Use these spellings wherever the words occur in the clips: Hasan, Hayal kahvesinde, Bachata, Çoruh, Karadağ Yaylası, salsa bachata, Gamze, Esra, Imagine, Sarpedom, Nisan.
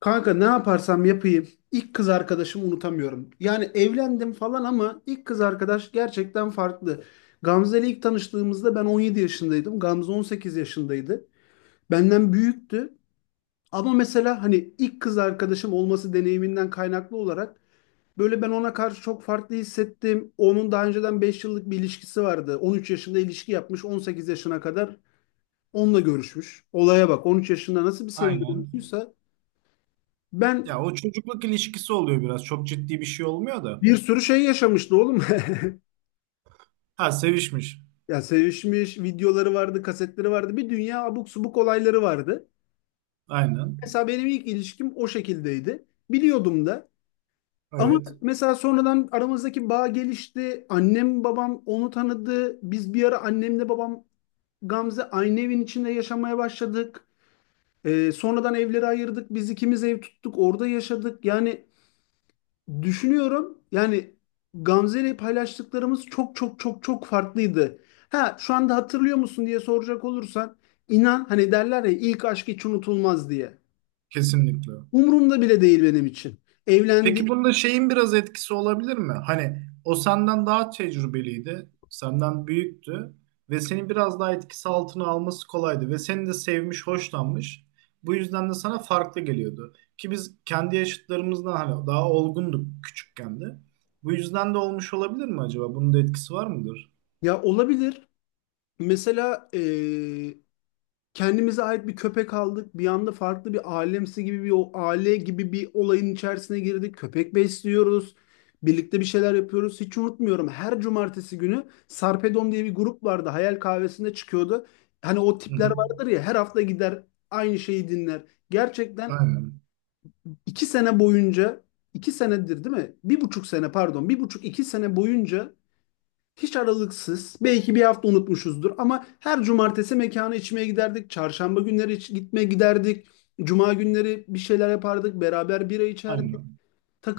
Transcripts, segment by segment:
Kanka, ne yaparsam yapayım ilk kız arkadaşımı unutamıyorum. Yani, evlendim falan ama ilk kız arkadaş gerçekten farklı. Gamze ile ilk tanıştığımızda ben 17 yaşındaydım. Gamze 18 yaşındaydı. Benden büyüktü. Ama mesela hani ilk kız arkadaşım olması deneyiminden kaynaklı olarak böyle ben ona karşı çok farklı hissettim. Onun daha önceden 5 yıllık bir ilişkisi vardı. 13 yaşında ilişki yapmış, 18 yaşına kadar onunla görüşmüş. Olaya bak, 13 yaşında nasıl bir sevgi Aynen. olduysa ben Ya o çocukluk ilişkisi oluyor biraz. Çok ciddi bir şey olmuyor da. bir sürü şey yaşamıştı oğlum. Ha, sevişmiş. Ya, sevişmiş videoları vardı, kasetleri vardı. Bir dünya abuk subuk olayları vardı. Aynen. Mesela benim ilk ilişkim o şekildeydi. Biliyordum da. Ama Evet. mesela sonradan aramızdaki bağ gelişti. Annem babam onu tanıdı. Biz bir ara annemle babam, Gamze aynı evin içinde yaşamaya başladık. Sonradan evleri ayırdık. Biz ikimiz ev tuttuk. Orada yaşadık. Yani düşünüyorum, yani Gamze ile paylaştıklarımız çok çok çok çok farklıydı. Ha, şu anda hatırlıyor musun diye soracak olursan, inan, hani derler ya ilk aşk hiç unutulmaz diye. Kesinlikle. Umurumda bile değil benim için. Evlendik, Peki bunda şeyin biraz etkisi olabilir mi? Hani o senden daha tecrübeliydi. Senden büyüktü. Ve seni biraz daha etkisi altına alması kolaydı. Ve seni de sevmiş, hoşlanmış. Bu yüzden de sana farklı geliyordu. Ki biz kendi yaşıtlarımızdan hani daha olgunduk küçükken de. Bu yüzden de olmuş olabilir mi acaba? Bunun da etkisi var mıdır? ya olabilir. Mesela kendimize ait bir köpek aldık. Bir anda farklı bir alemsi gibi, bir o aile gibi bir olayın içerisine girdik. Köpek besliyoruz. Birlikte bir şeyler yapıyoruz. Hiç unutmuyorum. Her cumartesi günü Sarpedom diye bir grup vardı. Hayal Kahvesi'nde çıkıyordu. Hani o Hı tipler hı. vardır ya, her hafta gider aynı şeyi dinler. Gerçekten Aynen. 2 sene boyunca, 2 senedir değil mi? 1,5 sene, pardon. Bir buçuk, 2 sene boyunca hiç aralıksız. Belki bir hafta unutmuşuzdur ama her cumartesi mekana içmeye giderdik. Çarşamba günleri gitmeye giderdik. Cuma günleri bir şeyler yapardık. Beraber bira içerdik. Aynen.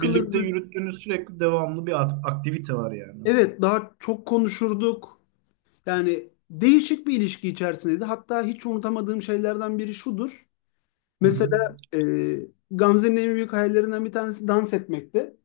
Birlikte yürüttüğünüz sürekli devamlı bir aktivite var yani. Evet, daha çok konuşurduk. Yani değişik bir ilişki içerisindeydi. Hatta hiç unutamadığım şeylerden biri şudur. Hı hı. Mesela, Gamze'nin en büyük hayallerinden bir tanesi dans etmekti.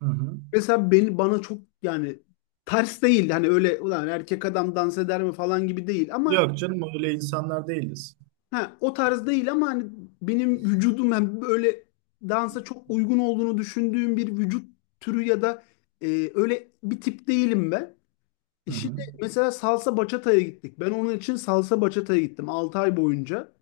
Hı hı. Mesela beni, bana çok, yani ters değil. Hani öyle "ulan erkek adam dans eder mi" falan gibi değil ama Yok canım, öyle insanlar değiliz. ha, o tarz değil ama hani benim vücudum, yani böyle dansa çok uygun olduğunu düşündüğüm bir vücut türü ya da, e, öyle bir tip değilim ben. Hı Şimdi hı. mesela salsa bachata'ya gittik. Ben onun için salsa bachata'ya gittim, 6 ay boyunca.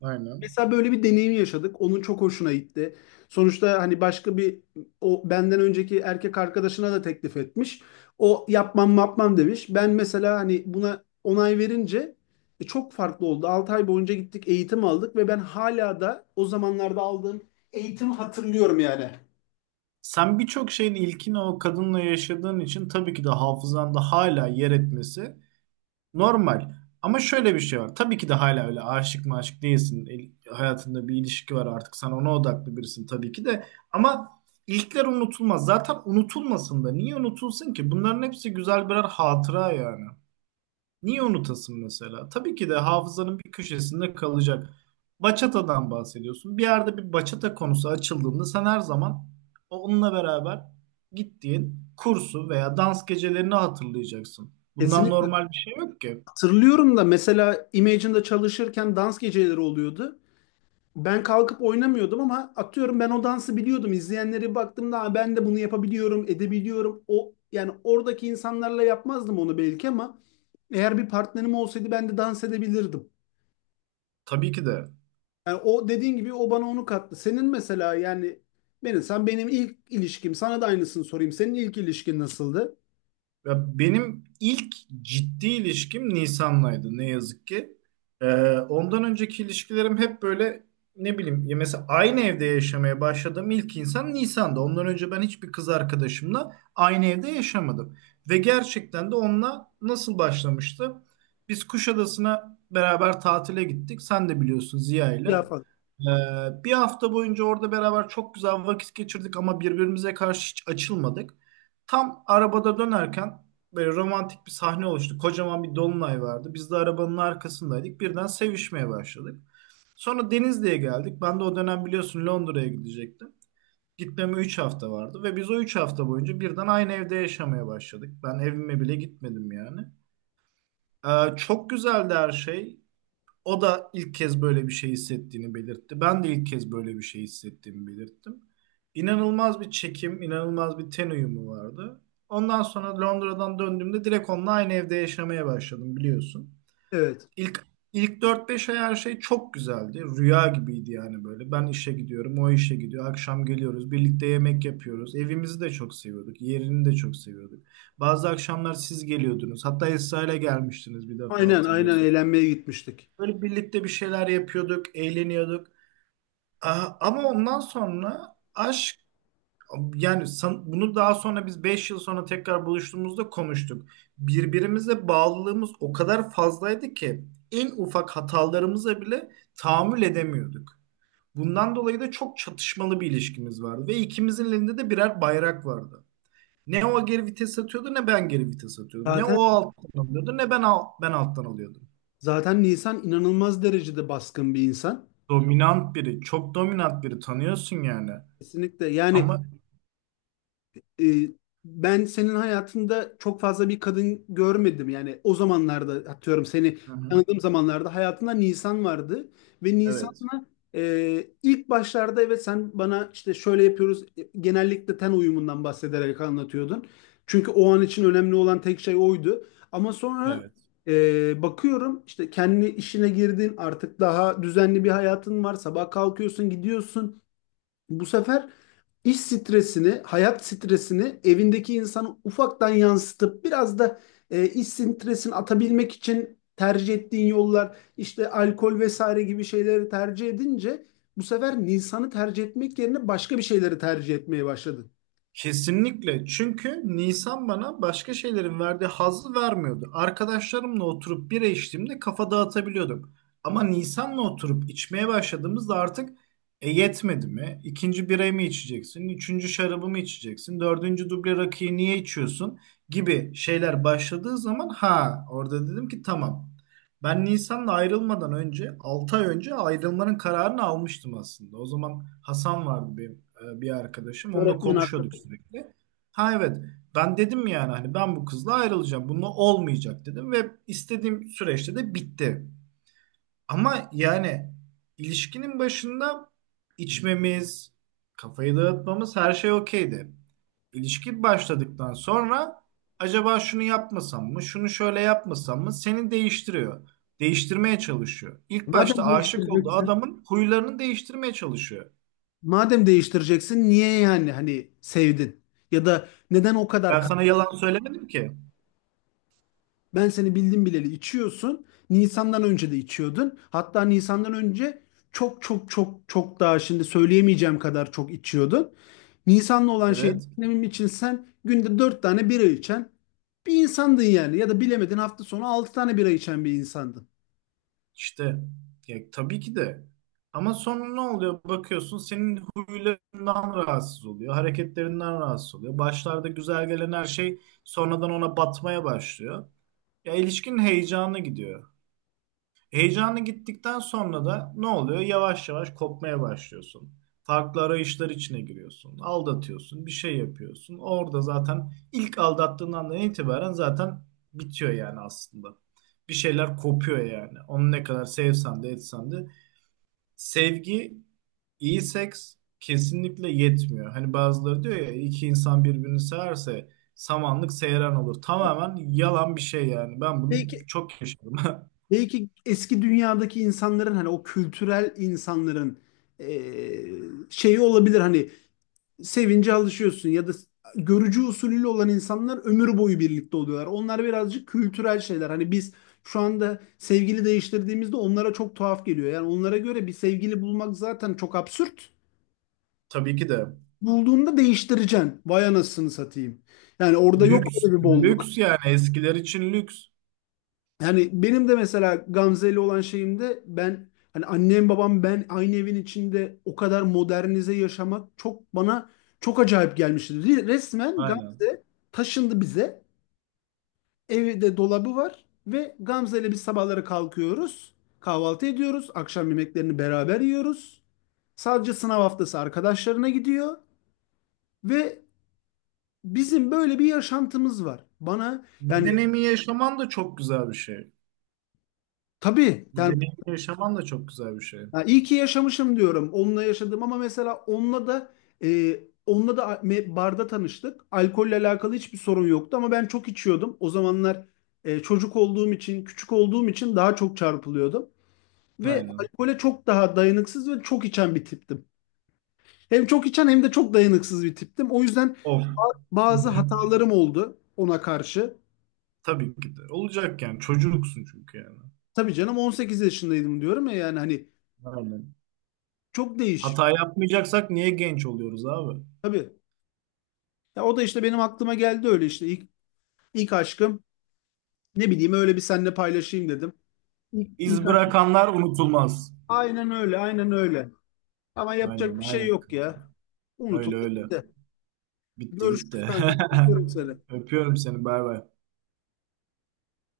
Aynen. Mesela böyle bir deneyim yaşadık. Onun çok hoşuna gitti. Sonuçta hani başka bir, o benden önceki erkek arkadaşına da teklif etmiş. O "yapmam yapmam" demiş. Ben mesela hani buna onay verince çok farklı oldu. 6 ay boyunca gittik, eğitim aldık ve ben hala da o zamanlarda aldığım eğitimi hatırlıyorum yani. Sen birçok şeyin ilkini o kadınla yaşadığın için tabii ki de hafızanda hala yer etmesi normal. Ama şöyle bir şey var. Tabii ki de hala öyle aşık maşık değilsin. Hayatında bir ilişki var artık. Sen ona odaklı birisin tabii ki de. Ama ilkler unutulmaz. Zaten unutulmasın da. Niye unutulsun ki? Bunların hepsi güzel birer hatıra yani. Niye unutasın mesela? Tabii ki de hafızanın bir köşesinde kalacak. Bachata'dan bahsediyorsun. Bir yerde bir bachata konusu açıldığında sen her zaman onunla beraber gittiğin kursu veya dans gecelerini hatırlayacaksın. Bundan Kesinlikle normal bir şey yok ki. hatırlıyorum da, mesela Imagine'da çalışırken dans geceleri oluyordu. Ben kalkıp oynamıyordum ama atıyorum, ben o dansı biliyordum. İzleyenlere baktığımda, "Aa, ben de bunu yapabiliyorum, edebiliyorum." O, yani oradaki insanlarla yapmazdım onu belki ama eğer bir partnerim olsaydı ben de dans edebilirdim. Tabii ki de. Yani o dediğin gibi, o bana onu kattı. Senin mesela, yani benim sen benim ilk ilişkim, sana da aynısını sorayım. Senin ilk ilişkin nasıldı? Ya benim ilk ciddi ilişkim Nisan'laydı ne yazık ki. Ee, Ondan önceki ilişkilerim hep böyle, ne bileyim ya, mesela aynı evde yaşamaya başladığım ilk insan Nisan'da. Ondan önce ben hiçbir kız arkadaşımla aynı evde yaşamadım. Ve gerçekten de onunla nasıl başlamıştı? Biz Kuşadası'na beraber tatile gittik. Sen de biliyorsun, Ya Ziya'yla. falan. Bir hafta boyunca orada beraber çok güzel vakit geçirdik ama birbirimize karşı hiç açılmadık. Tam arabada dönerken böyle romantik bir sahne oluştu. Kocaman bir dolunay vardı. Biz de arabanın arkasındaydık. Birden sevişmeye başladık. Sonra Denizli'ye geldik. Ben de o dönem biliyorsun Londra'ya gidecektim. Gitmeme 3 hafta vardı ve biz o 3 hafta boyunca birden aynı evde yaşamaya başladık. Ben evime bile gitmedim yani. Çok güzeldi her şey. O da ilk kez böyle bir şey hissettiğini belirtti. Ben de ilk kez böyle bir şey hissettiğimi belirttim. İnanılmaz bir çekim, inanılmaz bir ten uyumu vardı. Ondan sonra Londra'dan döndüğümde direkt onunla aynı evde yaşamaya başladım, biliyorsun. Evet. İlk ilk dört beş ay her şey çok güzeldi. Rüya gibiydi yani böyle. Ben işe gidiyorum, o işe gidiyor. Akşam geliyoruz, birlikte yemek yapıyoruz. Evimizi de çok seviyorduk, yerini de çok seviyorduk. Bazı akşamlar siz geliyordunuz. Hatta Esra ile gelmiştiniz bir defa, Aynen, aynen, hatırlıyorsun. eğlenmeye gitmiştik. Böyle birlikte bir şeyler yapıyorduk, eğleniyorduk. Ama ondan sonra aşk, yani bunu daha sonra biz 5 yıl sonra tekrar buluştuğumuzda konuştuk. Birbirimize bağlılığımız o kadar fazlaydı ki en ufak hatalarımıza bile tahammül edemiyorduk. Bundan dolayı da çok çatışmalı bir ilişkimiz vardı ve ikimizin elinde de birer bayrak vardı. Ne o geri vites atıyordu ne ben geri vites atıyordum. Ne o Zaten alttan alıyordu ne ben ben alttan alıyordum. Zaten Nisan inanılmaz derecede baskın bir insan. Dominant biri, çok dominant biri, tanıyorsun yani. Kesinlikle yani. Ama e, Ben senin hayatında çok fazla bir kadın görmedim. Yani o zamanlarda, atıyorum seni hı hı, tanıdığım zamanlarda, hayatında Nisan vardı ve evet, Nisan'la, ilk başlarda, evet, sen bana işte "şöyle yapıyoruz" genellikle ten uyumundan bahsederek anlatıyordun. Çünkü o an için önemli olan tek şey oydu. Ama sonra, evet. Bakıyorum işte kendi işine girdin, artık daha düzenli bir hayatın var. Sabah kalkıyorsun, gidiyorsun. Bu sefer iş stresini, hayat stresini evindeki insana ufaktan yansıtıp biraz da iş stresini atabilmek için tercih ettiğin yollar, işte alkol vesaire gibi şeyleri tercih edince bu sefer Nisan'ı tercih etmek yerine başka bir şeyleri tercih etmeye başladın. Kesinlikle. Çünkü Nisan bana başka şeylerin verdiği hazzı vermiyordu. Arkadaşlarımla oturup bira içtiğimde kafa dağıtabiliyordum. Ama Nisan'la oturup içmeye başladığımızda artık yetmedi mi? İkinci birayı mı içeceksin? Üçüncü şarabı mı içeceksin? Dördüncü duble rakıyı niye içiyorsun? Gibi şeyler başladığı zaman, ha, orada dedim ki tamam. Ben Nisan'la ayrılmadan önce 6 ay önce ayrılmanın kararını almıştım aslında. O zaman Hasan vardı benim, bir arkadaşım. Onunla Öğretmen konuşuyorduk arkadaş. sürekli. Ha evet, ben dedim yani hani ben bu kızla ayrılacağım. Bununla olmayacak dedim ve istediğim süreçte de bitti. Ama yani ilişkinin başında içmemiz, kafayı dağıtmamız, her şey okeydi. İlişki başladıktan sonra acaba şunu yapmasam mı, şunu şöyle yapmasam mı, seni değiştiriyor. Değiştirmeye çalışıyor. İlk başta Madem aşık olduğu değiştireceksin, adamın huylarını değiştirmeye çalışıyor. madem değiştireceksin, niye yani hani sevdin? Ya da neden o kadar Ben sana kaldın? yalan söylemedim ki. Ben seni bildim bileli içiyorsun. Nisan'dan önce de içiyordun. Hatta Nisan'dan önce çok çok çok çok daha, şimdi söyleyemeyeceğim kadar çok içiyordun. Nisan'la olan şey Evet, benim için, sen günde 4 tane bira içen bir insandın yani. Ya da bilemedin hafta sonu 6 tane bira içen bir insandın. işte ya, tabii ki de, ama sonra ne oluyor, bakıyorsun senin huylarından rahatsız oluyor, hareketlerinden rahatsız oluyor, başlarda güzel gelen her şey sonradan ona batmaya başlıyor, ya ilişkinin heyecanı gidiyor. Heyecanı gittikten sonra da ne oluyor? Yavaş yavaş kopmaya başlıyorsun. Farklı arayışlar içine giriyorsun. Aldatıyorsun, bir şey yapıyorsun. Orada zaten ilk aldattığın andan itibaren zaten bitiyor yani aslında. Bir şeyler kopuyor yani. Onu ne kadar sevsen de etsen de. Sevgi, iyi seks kesinlikle yetmiyor. Hani bazıları diyor ya, iki insan birbirini severse samanlık seyran olur. Tamamen yalan bir şey yani. Ben bunu Belki çok yaşadım. belki eski dünyadaki insanların, hani o kültürel insanların eee, şeyi olabilir hani, sevince alışıyorsun, ya da görücü usulüyle olan insanlar ömür boyu birlikte oluyorlar. Onlar birazcık kültürel şeyler. Hani biz şu anda sevgili değiştirdiğimizde onlara çok tuhaf geliyor. Yani onlara göre bir sevgili bulmak zaten çok absürt. Tabii ki de. Bulduğunda değiştireceksin. Vay anasını satayım. Yani orada yok Lüks, öyle bir bolluk. lüks yani, eskiler için lüks. Yani benim de mesela Gamze ile olan şeyimde, ben hani annem babam ben aynı evin içinde o kadar modernize yaşamak çok bana çok acayip gelmişti. Resmen Aynen. Gamze taşındı bize. Evde dolabı var ve Gamze ile biz sabahları kalkıyoruz. Kahvaltı ediyoruz. Akşam yemeklerini beraber yiyoruz. Sadece sınav haftası arkadaşlarına gidiyor ve bizim böyle bir yaşantımız var. Bana Bu yani, deneyimi yaşaman da çok güzel bir şey. tabii Bu yani, deneyimi yaşaman da çok güzel bir şey. ya iyi ki yaşamışım diyorum. Onunla yaşadım ama mesela onunla da, e, onunla da barda tanıştık. Alkolle alakalı hiçbir sorun yoktu ama ben çok içiyordum. O zamanlar çocuk olduğum için, küçük olduğum için daha çok çarpılıyordum. Ve Aynen. alkole çok daha dayanıksız ve çok içen bir tiptim. Hem çok içen, hem de çok dayanıksız bir tiptim. O yüzden Of. Bazı hatalarım oldu ona karşı. Tabii ki de. Olacak yani. Çocuksun çünkü yani. Tabii canım, 18 yaşındaydım, diyorum ya yani hani Aynen. çok değişik. Hata yapmayacaksak niye genç oluyoruz abi? Tabii. Ya, o da işte benim aklıma geldi, öyle işte ilk aşkım, ne bileyim, öyle bir seninle paylaşayım dedim. İlk İz aşkım. bırakanlar unutulmaz. Aynen öyle, aynen öyle. Ama Aynen yapacak bir şey aynen yok kanka. ya. Öyle Unutuldu öyle. gitti. Bitti gitti. Görüşürüz kanka. Görüşürüz seni. Öpüyorum seni. Bay bay.